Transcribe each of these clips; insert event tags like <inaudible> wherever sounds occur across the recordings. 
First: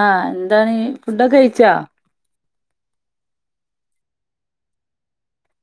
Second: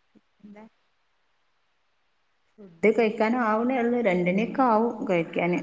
ആ എന്താണീ ഫുഡൊക്കെ കഴിച്ചോ? ഡ് കഴിക്കാനാവുണെ ഒള്ളൂ രണ്ടണിയൊക്കെ ആവും കഴിക്കാന്.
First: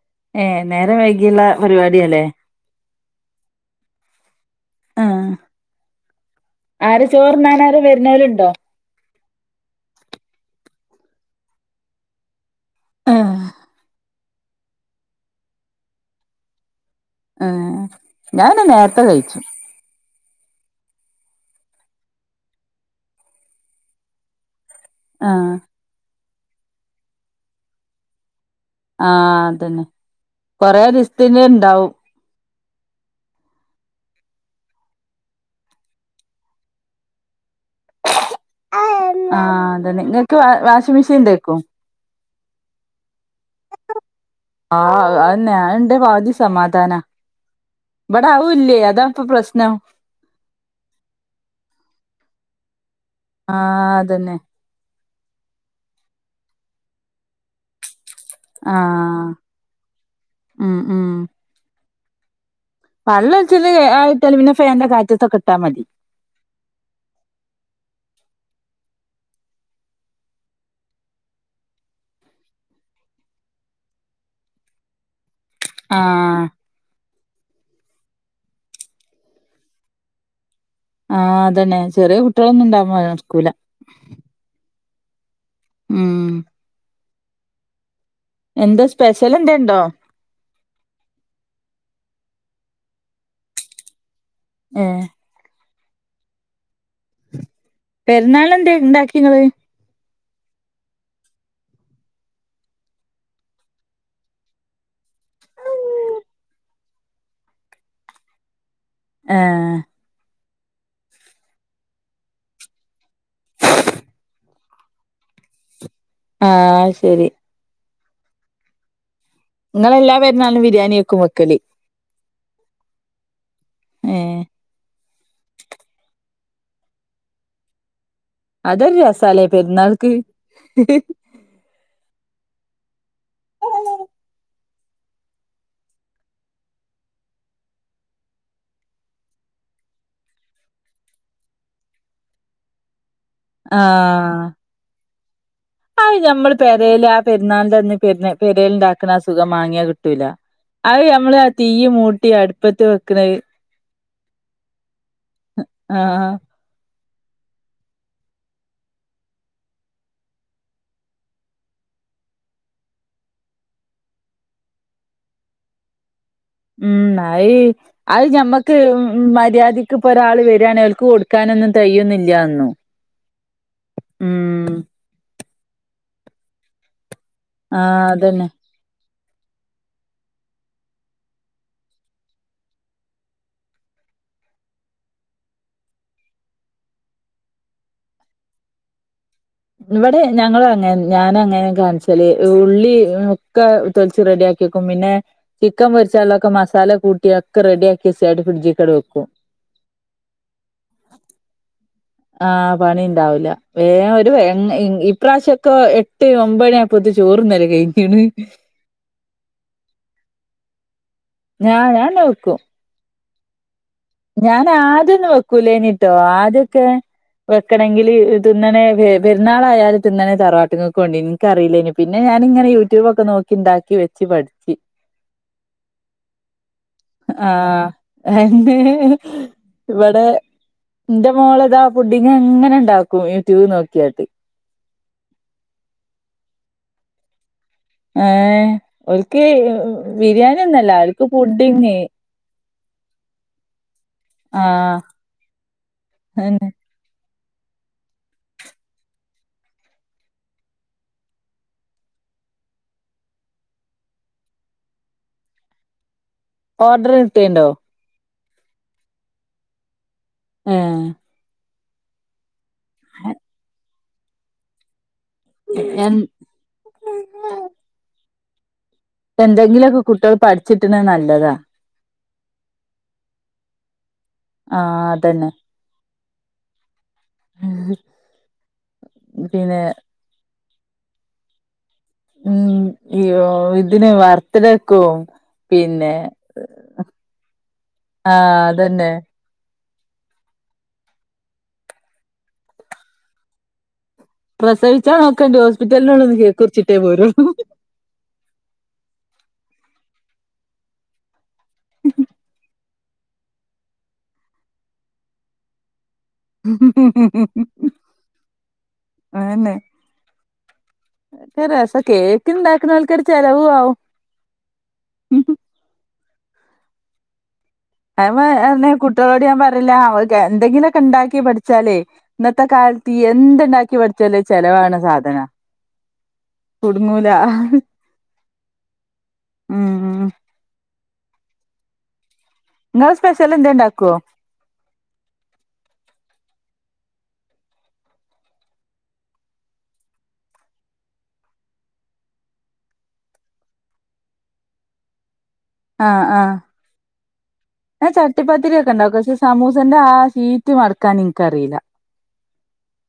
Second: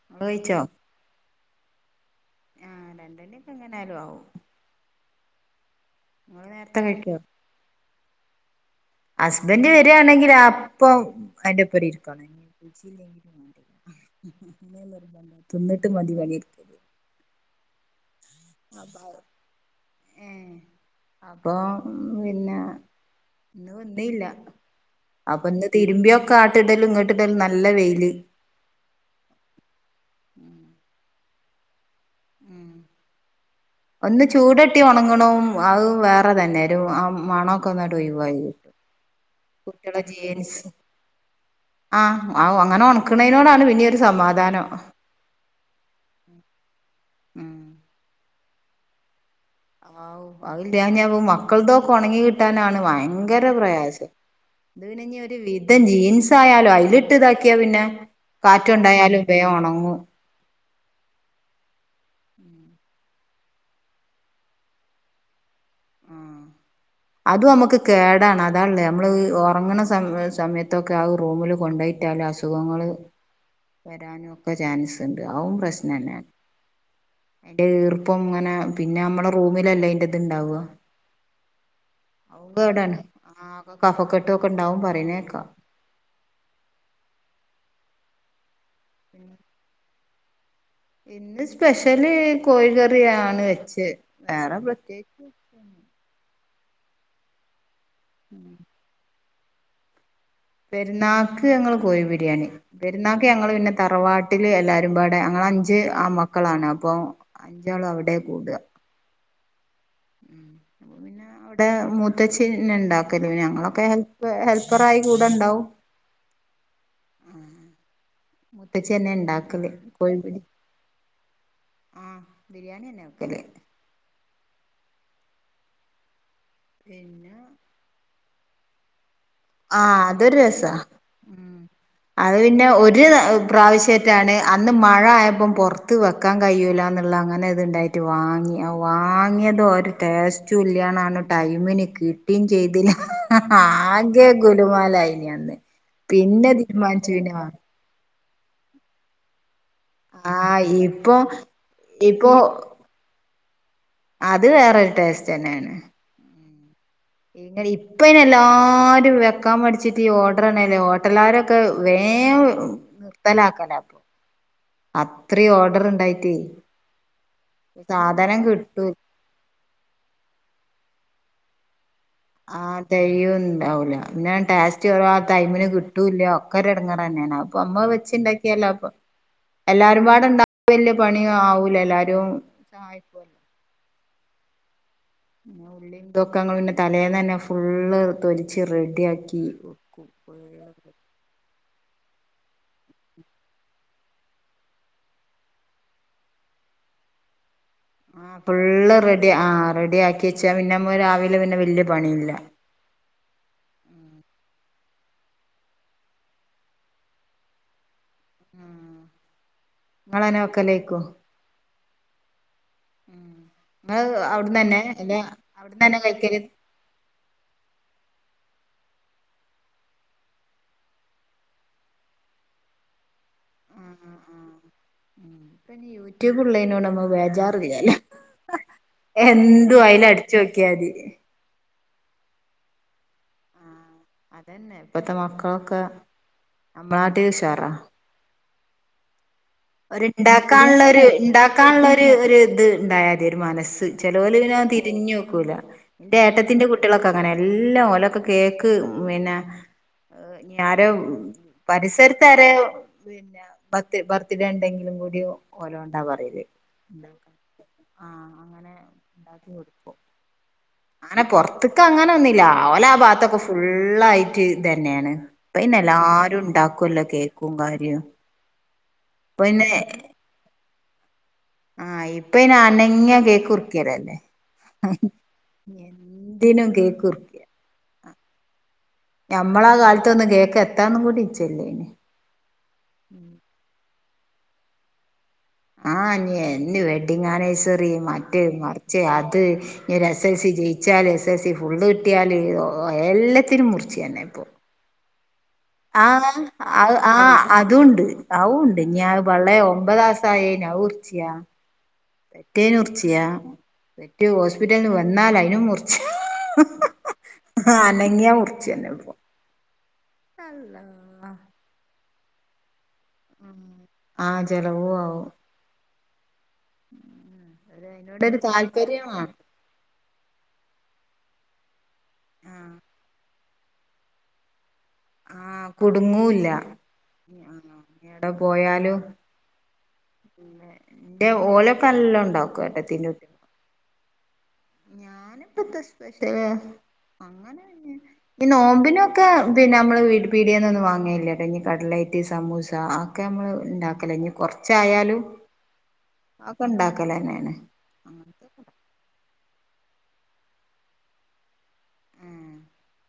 ഇങ്ങള് ഏ കഴിച്ചോ നേരം വൈകിയുള്ള പരിപാടി ല്ലേ? ആഹ് രണ്ടണിയൊക്കെ എങ്ങനായാലും ആവും ആഹ് നീ നേരത്തെ ആര് കഴിക്കോ? ചോറുണ്ണാനാര് വരുന്നോലുണ്ടോ ഹസ്ബൻ്റ് വരാണെങ്കിൽ അപ്പം അയിന്റെപ്പരി ഇരിക്കാണ്. ച്ചിലെങ്കിലു ആഹ് വാണ്ടില്ല ഞ്ഞ് നിർബന്ധം തിന്നിട്ട് മതി പണിട്ക്കൽ. ഏ ഞാന്നെ അപ്പ നേരത്ത കഴിച്ചും. ഏഹ് അപ്പൊ പിന്നെ ഇന്ന് വന്നീല്ല. അപ്പൊ ആഹ് ഇന്ന് തിരുമ്പ്യോക്കെ ആട്ട്ടലും ഇങ്ങട്ട്ടലും നല്ല വെയില്. ആ അതെന്നെ ഉം കൊറെസ്ത്തിന് ണ്ടാവും ഉം <inaudible> ഒന്ന് ചൂടട്ടി ഒണങ്ങ്ണതും അത് വേറെ തന്നെ രു ആ മണൊക്കെ ഒന്നണ്ട് ഒയ് വായി ആ അതെന്നെ ഇങ്ങക്ക് വാഷി മിഷീൻ ണ്ടേക്കും ആ ആ അങ്ങനെ ഒണക്ക്ണെനോടാണ് പിന്നെ ഒരു സമാ ആ അതെന്നെ അത് ണ്ടെ പക് തി സമാധാന ഉം വടെ അതുല്ല്യേ അതാ പ്പൊ പ്രശ്നം ഔ അത് ല്യാഞാപ്പ മക്കൾതൊക്കെ ഒണങ്ങി കിട്ടാനാണ് ഭയങ്കര ആഹ് പ്രയാസം അതന്നെ ത് പിന്നൊര് വിധം ജീൻസായാലും അയ്ലിട്ട് താക്ക്യാ പിന്നെ കാറ്റൊണ്ടായാലും ബെ ഒണങ്ങും ആ ആ <inaudible> വള്ളൊല്ച്ച്ട്ട് ആറിട്ടാല് പിന്നെ ഫേന്റെ കാറ്റത്തൊക്കെട്ടാ മതി ആ അതും നമ്മക്ക് കേടാണ് അതാണ്ലോ ഞമ്മള് ഒറങ്ങ്ണ സമ് സമയത്തൊക്കെ ആ റൂമില് കൊണ്ടേയ്ട്ടാലസു അസുഖങ്ങള് വരാനോക്കെ ചാൻസ് ണ്ട് അതും പ്രശ്നന്നേണ് ആഹ് ഈർപ്പം ങ്ങനെ പിന്നെ ഞമ്മളെ റൂമിലല്ലേ അയ്ന്റെ ത്ണ്ടാവ ആഹ് അതെന്നെ ചെറിയ കുട്ട്യാളൊന്നുണ്ടാവ്മ്പോ അത് നട ക്കൂല കഫക്കെട്ടൊക്കെണ്ടാവും പറയ്ണേക്കാ ഉം എന്തോ സ്പെഷ്യലെന്തേ ണ്ടോ ഇന്ന് സ്പെഷ്യല് കോഴി കറി ആണ് വെച്ചത് വേറെ ഏഹ് പ്രത്യേകിച്ച് പെരുന്നാൾനെന്തേ ണ്ടാക്കി ങ്ങള് പെരുന്നാക്ക് ഞങ്ങള് കോയി ബിരിയാണി പെരുന്നാക്ക് ഞങ്ങള് പിന്നെ തറവാട്ടില് എല്ലാരും പാടെ ഞങ്ങളഞ്ച് ആമക്കളാണ് അപ്പൊ അഞ്ചാളും അവടെ കൂട ഏ വ്ടെ മൂത്തച്ഛി ന്നെ ണ്ടാക്കല് ഞങ്ങളൊക്കെ ഹെൽപ് ഹെൽപ്പറായി കൂടെണ്ടാവും ആ അത് ശെരി ത്തച്ചിന്നെ ണ്ടാ ക്ക്ല് കോയി നിങ്ങളെല്ലാ ബിരി പെരുന്നാളിനും ബിരിയാണി വെക്കും വെക്കല് ആ ബിരിയാണിന്നെ വെക്കല് ഏ പിന്നാ അതൊരു രസാലേ ആഹ് പെരുന്നാൾക്ക് അതൊരു രസാ ഹ് ഹ് അത് പിന്നെ ഒരു പ്രാവശ്യേറ്റാണ് അന്ന് മഴായപ്പം പൊർത്ത് വെക്കാൻ കയൂല്ല ന്ന്ള്ള അങ്ങനെത്ണ്ടായിട്ട് വാങ്ങി വാങ്ങിയതോ ഒര് ടെസ്റ്റു ഇല്യാണാണ് ടൈമിന് കിട്ടിചെയ്തില്ല ആഹ് ഗുലു മാലായിനി അന്ന് അത് പിന്നെ ഞമ്മള് പെരേല് തീരുമാനിച്ചു ആ പിന്നെ വാങ്ങാ പെരുന്നാൾന്റന്ന് പെരേൽണ്ടാക്ക്ണ ആ സുഖം മാങ്ങ്യ കി ട്ടൂല ആഹ് അത് ഇപ്പൊ ഞമ്മളത് തിയ്യ് മൂട്ടി ഇപ്പൊ അട്പ്പത്ത് വെക്ക്ണത് അത് വേറൊരു ടേസ്റ്റെന്നെണ് ആ ആ ഇങ്ങനെ ഇപ്പയ്ന് എല്ലാരും വെക്കാ മടിച്ചിട്ട് ഈ ഓഡറാനല്ലോ ഹോട്ടലാരൊ ക്കെ വേം നിർത്തലാക്കലപ്പൊ അത്രീ ഓഡർണ്ടായിറ്റെ ഉം അത് അത് ഞമ്മക്ക് ഉം മര്യാദിക്ക് ഇപ്പൊ ഒരാള് വെരാണേൽ ഓൽക്ക് കൊടുക്കാനൊന്നും തെകയ്യൊന്നില് ആഹ് തെയ്യുണ്ടാവൂല. പിന്നെ ഉം ടേസ്റ്റ് കൊറവാ ടൈമിന് കിട്ടൂല്ല ഒക്കെ ഒരു എടങ്ങാറന്നെയാണ്. അപ്പൊ അമ്മള് ആഹ് അതന്നെ വെച്ചിണ്ടാക്കിയാലോ അപ്പൊ എല്ല ഒരുപാടുണ്ടാ വല്യ പണിയു ആവൂല എല്ലാരും സഹായി പിന്നെ ഉള്ളിയും ഇതൊക്കെയങ്ങ് പിന്നെ തലേന്നന്നെ ഫുള്ള് തൊലിച്ച് റെഡിയാക്കി ഇവിടെ ഞങ്ങളു വെക്കും അങ്ങനെ ഞാനു അങ്ങനെ കാണിച്ചല്. ഉള്ളി ഒക്കെ തൊലിച്ച് റെഡിയാക് ക്കി വെക്കും പിന്നെ, ചിക്കൻ മൊരിച്ചാലൊക്കെ മസാല കൂട്ടി ഒക്കെ റെഡി ആക് ആ ഫുള്ള് റെഡി ആഹ് റെഡിയാക്കി വെച്ചാ പിന്നെമ്മ രാവിലെ പിന്നെ വല്യ പണിയില്ല. ആഹ് പണി ഇണ്ടാവില്ല. വേഗ ഒരു ഇപ്രാവശ്യൊക്കെ എട്ട് ഒമ്പത് ആയപ്പത്ത് ചോറ്ന്നല് കയിഞ്ഞ്. ഇത് ഇങ്ങളന്നെ വെക്കലേക്കോ? ആഹ് ഞാനന്നെ വെക്കു. ഉം. ഞാനാദ്യൊന്നു തന്നെ വെക്കൂലേനിട്ടോ. കഴിക്കല് ആദ്യൊക്കെ വെക്കണെങ്കില് തിന്നണെ പെര്ന്നാളായാല് തിന്നണെ തറവാട്ട്ങ്ങക്ക് കൊണ്ടേന്ന്. ക്കറീല്ലേനു. പിന്നെ ഞാനിങ്ങനെ യൂട്യൂബൊക്കെ നോക്കി ഇണ്ടാക്കി വെച്ച് പഠിച്ച്. ഉം പിന്നെ യൂട്യൂബ് ഇള്ളേയ്നോണ്ട് നമ്മ ആഹ് ബേജാറില്ലാലോ. എന്നെ എന്തു അയ്ലടിച്ചോക്കിയാതി. മോളതാ പുഡ്ഡിങ്‌ എങ്ങനെ ഇണ്ടാക്കും യൂട്യൂബ് ആ നോക്കിയാട്ട്. അതന്നെ ഇപ്പത്തെ മക്കളൊക്കെ നമ്മളാട്ടിലു ഉഷാറാ. ഏഹ് ഓൽക്ക് ബിരിയാണി ഒന്നല്ല ഒര്ണ്ടാക്കാന്ള്ളൊരു ഓൽക്ക് പുഡിങ് ഇണ്ടാക്കാന്ള്ളൊരു ഒരു ഇത് ഇണ്ടായാ മതി ഒരു മനസ്സ്. ചേലോല് പിന്നെ ആഹ് തിരിഞ്ഞ്‌ ക്കൂല. എന്റെ ഏട്ടത്തിന്റെ അതന്നെ കുട്ട്യോളൊക്കെ അങ്ങനെയാ. എല്ലം ഓലൊക്കെ കേക്ക് പിന്നെ ഈഹ് ഞാരോം പരിസരത്ത് ആരെ പിന്നെ പത്ത് പർ ത്തിരിണ്ടെങ്കിലും കൂടിയും ഓരോണ്ടാ പറയല് ഓർഡർ ഇണ്ടാക്കാൻ. കിട്ടേണ്ടോ ആഹ് അങ്ങനെ ഇണ്ടാക്കി കൊടുക്കും. ഏഹ് അങ്ങനെ പൊറത്ത്ക്ക് അങ്ങനൊന്നുല്ല. അവലെ ആ ഭാത്തൊക്കെ ഫുള്ളായിട്ട് ഇതന്നെയാണ്. ഇപ്പ പിന്നെ എൻ എല്ലാരും ഇണ്ടാക്കല്ലോ കേക് ക്കും കാര്യോം. എന്തെങ്കിലു ഒക്കെ കുട്ട്യേള് പഠിച്ചിട്ട്ണെ നല്ലതാ. ആഹ് ഇപ്പയിന് അനങ്ങ്യാ കേക്ക് മുറിക്കലല്ലേ. ആഹ് അതന്നെ. എന്തിനും കേക്ക് മുറിക് ഏഹ്. ഞമ്മള കാലത്തൊന്നു കേക്കത്താ കൂടി ഇച്ചല്ലേനു. ഉം യോ ഇതിന് വർത്ത്ടേക്കും ആഹ് ഇനി എന്ത് വെഡ്ഡിങ് ആനിവേഴ്സറി മറ്റേ ആഹ് മറച്ചെ അതന്നെ അത് ഒരു എസ് എൽ സി ജയിച്ചാല് എസ് എൽ സി ഫുള്ള് കിട്ടിയാല് ഓഹ് എല്ലത്തിനും മുറിച്ച് തന്നെ ഇപ്പോ. പ്രസവിച്ചാ നോക്കണ്ടി ഹോസ് ആഹ് അഹ് ആഹ് അതൂണ്ട്. അവൂണ്ട്. ഇഞ്ഞിയാ വെള്ളേ ഒമ്പതാസയ്ന് അത് മുർച്ചിയാ. പെറ്റേനുർച്ചിയാ പെറ്റേ ഹോസ്പിറ്റൽന്ന് വന്നാലയിനും മുർച്ചി അനങ്ങിയ മുറിച്ചന്നെ ഇപ്പൊ. അതന്നെ. അല്ലാഹ്. ഒരു വടംകേക്ക്ഇണ്ടാക്കുണാൽ ക്കൊരു കുറവും ആവും ആ ജലവും ആവും അമ്മ അതിനോടൊരു അ താല്പര്യം വേണം കുട്ടികളോട് ഞാൻ പറയലാ അവ എന്തെങ്കിലുമൊക്കെ ഉണ്ടാക്കി പഠിച്ചാലേ ഇന്നത്തെ ആഹ് കാലത്ത് എന്തുണ്ടാക്കി പഠിച്ചാല് ചെലവാണ് ആഹ കുടുങ്ങൂല്ല കുടുങ്ങൂല എവിടെ പോയാലും ഉം എന്റെ ഓലക്കെ നല്ല ഉണ്ടാക്കു ങ്ങള് സ്‌പെഷല് എന്തോ ഉണ്ടാക്കോ ഞാനിപ്പത്തെ സ്പെഷ്യല അന ഈ നോമ്പിനൊക്കെ പിന്നെ നമ്മള് പീടേനൊന്നും വാങ്ങലില്ലട്ടോ ഈ കട്ലെറ്റ് സമൂസ. ഒക്കെ അമ്മള് ഉണ്ടാക്കലാ, ഞി കൊർച്ചായാലും. ആഹ് ആഹ്. ഞാ ചട്ടിപ്പാത്തിരിയൊക്കെ ണ്ടാകും പക്ഷേ സമൂസന്റെ ആ സീറ്റ് മട്ക്കാൻ ഇൻക്കറീല.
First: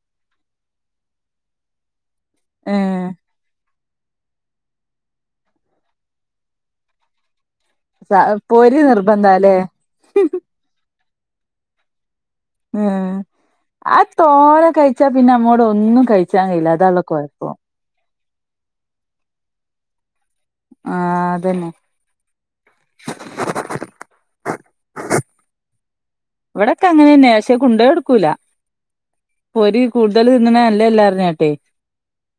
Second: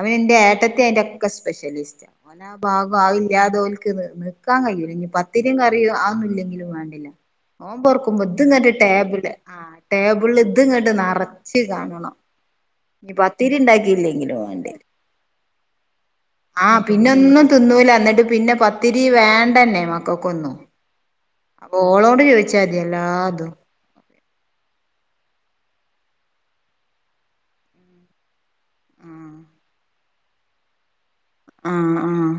അവനന്റെ ഏട്ടത്തി അയ്ന്റൊക്കെ സ്പെഷ്യലിസ്‌റ്റ് ഓനാ ആ ഭാഗം ഏഹ് അതില്ലാ തോൽക്ക് നി നി ക്കാൻ കയ്യൂല ഇനി പത്തിരിം കറിം അതൊ ന്നും ഇല്ലെങ്കിലും വേണ്ടീല. സ നോമ്പൊർക്കുമ്പോ ഇത്ങ്ങട്ട് പൊരി ടേബിള്ള് നിർബന്ധാല്ലേ ആ ടേബിൾൽ ഇത്ങ്ങട്ട് നെർച്ച് കാണണം. ഏഹ് ഇനി പത്തിരി അത് തോനെ ഇണ്ടാക്കില്ലെങ്കിലുംവേണ്ടീല കഴിച്ചാ പിന്നെ നമ്മോട് ഒന്നും കഴിച്ചാൻ ആ കഴിയില്ല അതാള്ള പിന്നൊന്നും കൊഴപ്പം തിന്നൂല ന്ന് പിന്നെ പത്തിരി വേണ്ടന്നെ മക്കൊക്കൊന്നും. ആഹ്. അതന്നെ അപ്പൊ ഓളോട് ചോയ്ച്ചാതി എല്ലാതും. ഇവടൊക്കെ അങ്ങനെന്നെ, പക്ഷെ കൊണ്ടേട്ക്കൂല. ഓര് കൂടുതൽ തിന്ന്ണ നല്ല ല്ലാർഞ്ഞാണ്ടിം. ആഹ്ആഹ്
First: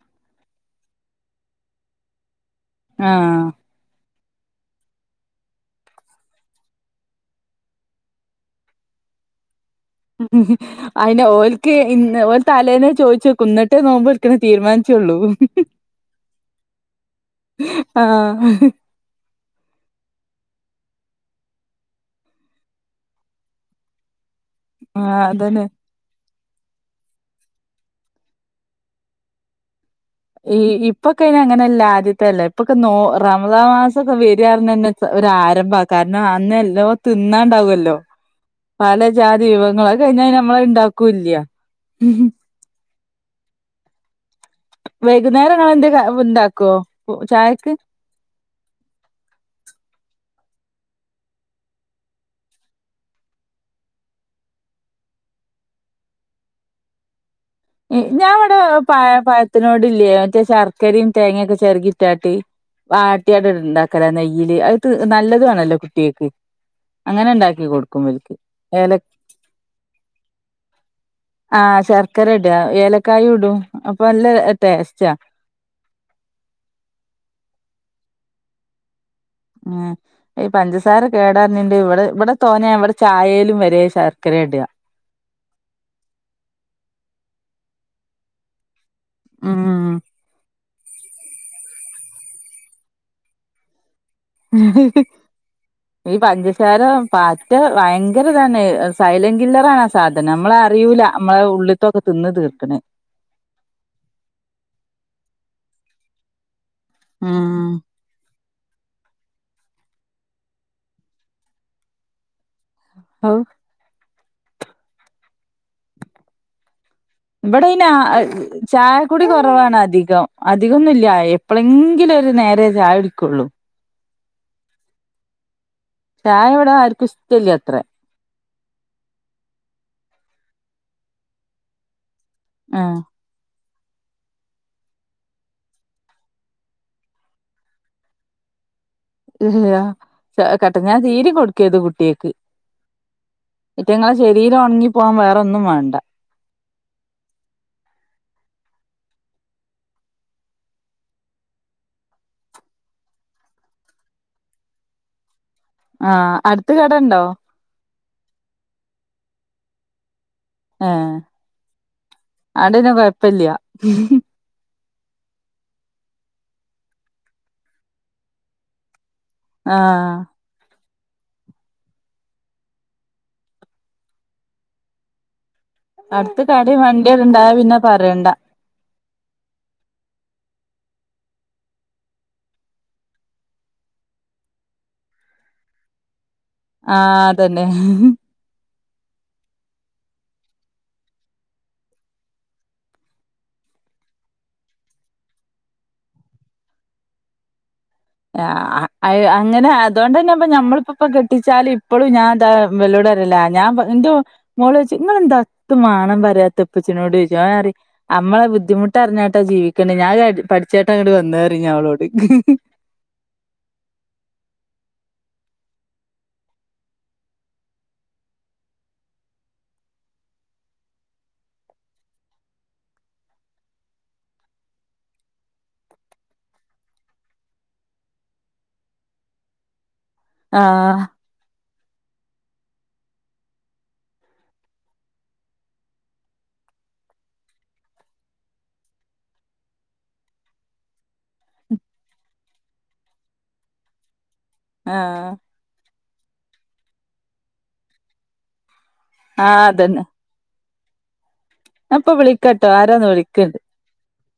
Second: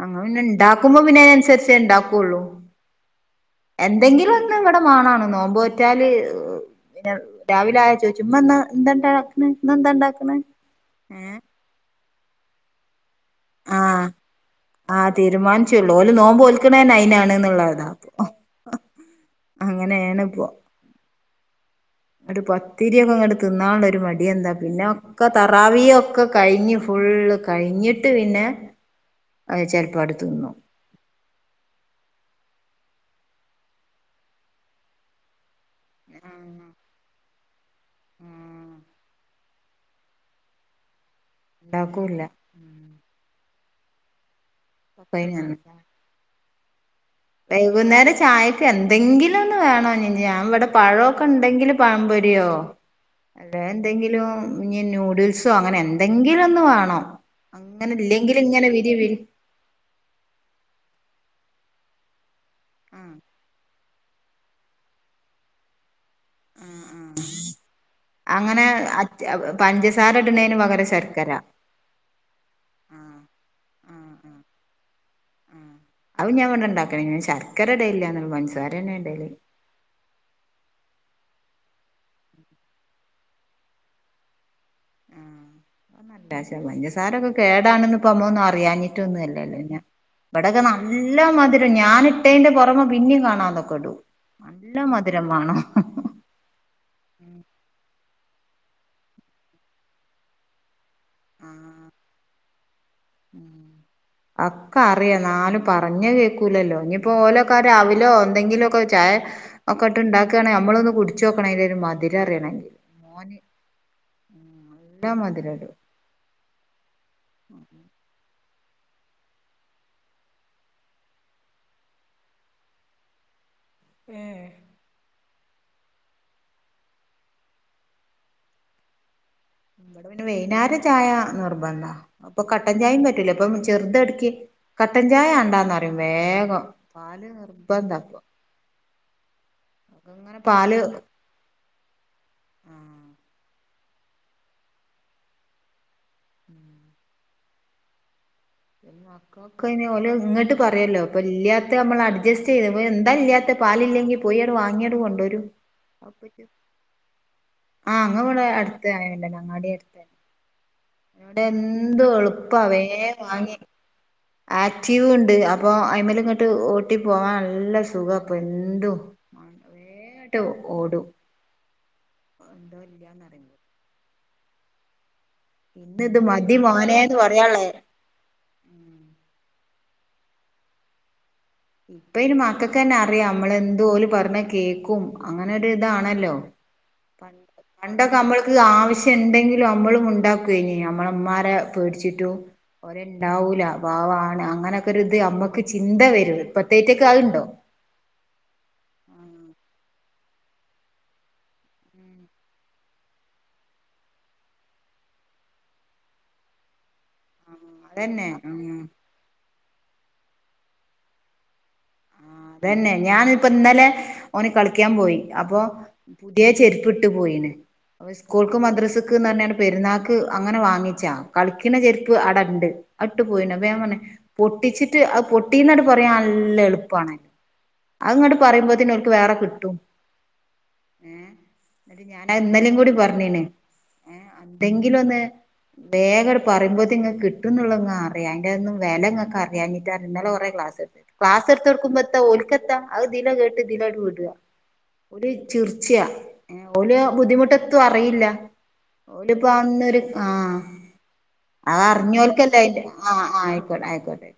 ഞങ്ങള് പിന്നെ ഇണ്ടാക്കുമ്പോ പിന്നെ അയ്നൻസര്ച്ചേ ഇണ്ടാക്കൊള്ളൂ. ആഹ്. എന്തെങ്കിലും ഒന്ന് ഇവടെ മാണാ ണും, നോമ്പ് നോറ്റാല് അ് ന്നെ രാവിലെ ആയചോയ്ചുംമ്മന്ന് എന്താഇണ്ടാക്ണ് ഇന്നെന്താഇണ്ടാക്ണ്. ഉം, അയ്ന് ഓൽക്ക് ഇ ന്ന് ഓല്തലേനെ ചോയ്ച്ചെ ന്നിട്ടേ ആഹ് നോമ്പോൽക്ക്ണത് ആഹ് തീരാമാൻച്ചൊള്ളൂ. തീരുമാനിച്ചുള്ളൂ ഓല് നോമ്പ് ഓൽക്കണ അയിനാണ്ന്നുള്ളതാ ആഹ്. അങ്ങനേണ്പ്പൊ. ട് പത്തിരിയൊക്കെ ഇങ്ങട്ട് തിന്നാള്ള ഒരു മടിഎന്താ പിന്നെ ആഹ് ഒക്കെ അതന്നെ തറാവിയൊ ക്കെ കഴിഞ്ഞ്ഫുള്ള് കഴിഞ്ഞ്ട്ട് പിന്നെ അത് ചെലപ്പാട്തിന്നും ഈ ഇപ്പൊക്കെയ്ന് അങ്ങനല്ല ആദ്യത്തെല്ല ഇപ്പൊക്കെ നോ റമളാം മാസംക്കെ വരാന്നർഞന്നെ. ഒരു ആരംഭാ, കാരണം അന്ന് എല്ലോം തിന്നാണ്ടാവല്ലോ പല ജാതി വിഭവങ്ങള് അത്കഴിഞ്ഞാ ഞമ്മളത് ഇണ്ടാക്കൂല്ല്യ. ഉണ്ടാക്കൂല്ല്യ. വൈകുന്നേരംങ്ങള് എന്തെ ഇണ്ടാക്കോ? വൈകുന്നേരം ചായ. ക് എന്തെങ്കിലുംന്ന് വേണം, ഞാവടെ പഴോക്കെ ഉണ്ടെങ്കില് പഴംപൊരിയോ. അല്ലേന്തെങ്കിലും ഇനി ന്യൂഡിൽസോ അങ്ങനെ എന്തെങ്കിലും ഒന്ന് വാണം. ഞാൻ ഇവടെ പ പഴത്തിനോടില്ലേ മറ്റേ ശർക്കരിം തേങ്ങെക്കെ ചെര്കിട്ടാട്ടി. ആ വാട്ടിയാട് ഇണ്ടാക്കലാ നെയ്യ്ല് അത് ത് നല്ലതു ആണല്ലോ കുട്ട്യാൾക്ക്. ആ ആ അങ്ങനെ ഇണ്ടാക്കി കൊടുക്കും ഇവൽക്ക് അങ്ങനെ ഏല പഞ്ചസാര ഇടുന്നതിന് പകരം ശർക്കര ആഹ് ശർ ക്കര ഇട ആഹ് ഏലക്കായീംടും അപ്പൊ ആഹ് നല്ല ടേസ്റ്റാ. അതും ഞാ ഇവിടെ ഉണ്ടാക്ക ശർക്കരട്ലില്യനൊള്ളു, പഞ്ചസാരന്നേഇടല്. ആഹ്. ഈ പഞ്ചസാര കേടാർനെണ്ട് ഇവടെ ഇവടെ തോനെ ഇവടെ ചായേല് വരേ ശർക്കരേടാ പഞ്ചസാരൊക്കെ കേടാണ്ന്ന് പ്പ നമ്മളറിയാഞ്ഞിട്ടൊന്നുംല്ലല്ലോ ഞാ ഉം ഇവിടൊക്കെ ന നല്ല മധുരം ഞാനിട്ടേന്റെ പുറമേ പിന്നിം കാണാതൊക്കെടും നല്ലം മധുരം വേണം. ഈ പഞ്ചസാര പറ്റ ഭയങ്കരതാണ്, സൈലൻറ് കില്ലറാണാ സാധനം, നമ്മള റിയൂല നമ്മളെ ഉള്ള്ത്തൊക്കെ തിന്ന് തീർക്ക്ണ്. ഉ അക്കറിയാന്നാലും പറഞ്ഞകേക്കൂലല്ലൊ ഇനിയിപ്പൊ ഉം ഓലോക്കാരാവിലോ എന്തെങ്കിലൊക്കെ ചായ. ഒക്കെട്ട്ണ്ടാക്കാണെൽ നമ്മളൊന്ന് കുട്ച്ചോക്കണംഅയ്ൻ്റൊരു മധുരംറിയണെങ്കി, ഔ മോന്. നല്ല മധു രടും. ഇബടയ്ന് ആഅ്. ചായ കുടി കൊറവാണധികം അധികൊന്നുല്ല്യ എപ്പളെങ്കിലും ഒരു നേരെ ചായുടിക്കൊള്ളൂ. ഏഹ്. ചായ ഇവ്ടെ ആർക്കും ഇഷ്ട്ടല്ല്യ ത്രേ. ഇവടെ പിന്നെ വൈന്നാര ചായ നിർബന്ധാ അപ്പൊ കട്ടൻ ആഹ് ചായും പറ്റൂല. ഇപ്പം ചെറുതട്ക്കി കട്ടൻ ചായ വേണ്ടാന്നറിം വേഗം പാല് നിർബന്ധാപ്പം. ഹ് അങ്ങനെ ഹാ പാല് കട്ടൻചായ തീരെ കൊട് ക്കെര്ത് കുട്ട്യാക്ക് അറ്റിങ്ങളെ ഷ രീരം ഒണങ്ങി പോവാൻ വേറൊന്നും വേണ്ട. <unintelligible> മക്കൊക്കെ അയ്ൻ ഓല് ഇങ്ങട്ട് പറിയല്ലോ അപ്പൊ ഇല്ലാത്ത നമ്മൾ അഡ്ജസ്റ്റ് ചെയ്ത് എന്താ ഇല്ല്യാ ത്തെ. പാലില്ലെങ്കി പോയാണ്ട് വാങ്ങിയാണ്ട് കൊണ്ടരും. ആഹ് അടുത്ത് കടണ്ടോ ആഹ് അങ്ങ ഇവ്ടെ അടുത്ത് എന്താ അങ്ങാടി അട്ത്തന്നെ. ഏഹ് ഇവ്ടെ എന്തു എളുപ്പാ വേം. ഇപ്പല്ല്യ ഹ്ഹ്. ആക്റ്റീവുംണ്ട് അപ്പോ അയിമൽങ്ങട്ട് ഓട്ടി പോവാൻ നല്ല സുഖാപ്പ എന്തും. ആഹ്. ട്ട് ഓടും. എന്തോ ഇല്ല്യാന്നറിം. ഇന്ന് ഇത് അടുത്ത് മതി കടേം മോനേന്ന് വണ്ടിയുംണ്ടായ പറയാള്ളേ പിന്നെ പറയണ്ട. ഇപ്പയ്ന് മക്കക്കെന്നെ അറിയാം അമ്മള് എന്ത് ഓല് പറഞ്ഞ കേക്കും അങ്ങനൊ ഒരു ഇതാണല്ലോ. ആഹ് അതന്നെ പണ്ടൊക്കെമ്മള് മ്മക്ക് ആവ്ശ്യം ഇണ്ടെങ്കിലും അമ്മള് മുണ്ടാക്കേനി അമ്മളെമ്മാരെ പേട്ച്ചിട്ടു. ഒര് ണ്ടാവൂല പാവാണ് അങ്ങനൊക്കെ ഒര്ത് നമ്മക്ക് ചിന്ത വരും ഇപ്പത്തേറ്റെക്ക് അതുണ്ടോ? ആഹ് അഹ് അങ്ങനെ അതോണ്ടന്നെപ്പ നമ്മള്പ്പൊ പ്പൊ കെട്ടിച്ചാല് ഇപ്പളും ഞാൻ താ. ഇവലോടറിയലാ ഞാൻപ എന്റൊ. മോളോയ്ച്ചും ഇങ്ങളെന്താ എത്തും മാണം പറിയാത്തെ ഇപ്പച്ചിനോടോയ്ച്ചും. അതന്നെ അമ്മളെ ഉം ബുദ്ധിമുട്ടർഞ്ഞ്ട്ടാ ജീവിക്ക്ണ്ട് ഞാനഹ് ട്ട് പട്ച്ച്ട്ടാങ്ങട്ട് വന്നേറിയും ഞാ ഓളോട്. തന്നെ ഞാനിപ്പൊ ഇന്നലെ ഓന് കളിക്കാൻ പോയി അപ്പൊ. പുത്യെ ചെര്പ്പ്ട്ട് പോയീന് അപ്പ സ്കൂൾക്ക് മദ്രസക്ക്ന്നർഞ്ഞാണ്ട് പെരുന്നാക്ക് അങ്ങനെ വാങ്ങിച്ചാ കളിക്ക്ണ ചെര്പ്പ് ആടെണ്ട്. അട്ട് പോയിണ് അപ്പ ഞാപർഞ്ഞ് പൊട്ടിച്ചിട്ട് അഹ് പൊട്ടീന്നണ്ട് പറിയാൻ നല്ല എള്. പ്പാണ് അത്ങ്ങട്ട് പറയുമ്പോത്തിൻ ഓൽക്ക് വേറെ കിട്ടും. ആഹ്. ഏ ഞാന് ഇന്നലിം കൂടി പറഞ്ഞീണ് ഏ അതെങ്കിലും ഒന്ന്. വേഗാണ്ട് പറിമ്പോത്തിൻ ഇങ്ങക്ക് കിട്ടുന്നുള്ളഹ്ങ്ങറിയാം അയ്ന്റൊന്നും വെലങ്ങക്കറിയാഞ്ഞിട്ടാ ഇന്നലെ കൊറേ ക്ലാസ്ട്ത്ത്. ട്ത്താട്ക്കുമ്പെത്താ ഓൽക്കെത്താ അഹ് തിലെകേട്ട് ഇതിലെ അങ്ങട് വിടുവാ ഓല് ആഹ് ചിർച്ച ഓല് ബുദ്ധിമുട്ടെത്തും അറിയില്ല ഓലിപ്പോ ആഹ് അന്നൊരു. അതന്നെ ആ ഞാൻപ്പൊ അർഞ്ഞോൽക്കല്ലെ വിളിക്കട്ടോ അയ്ന്റെ ആരോന്ന് ആഹ് ആഹ് വിളിക്ക്ണ്ട് ആയിക്കോട്ടെ ആയിക്കോട്ടെ.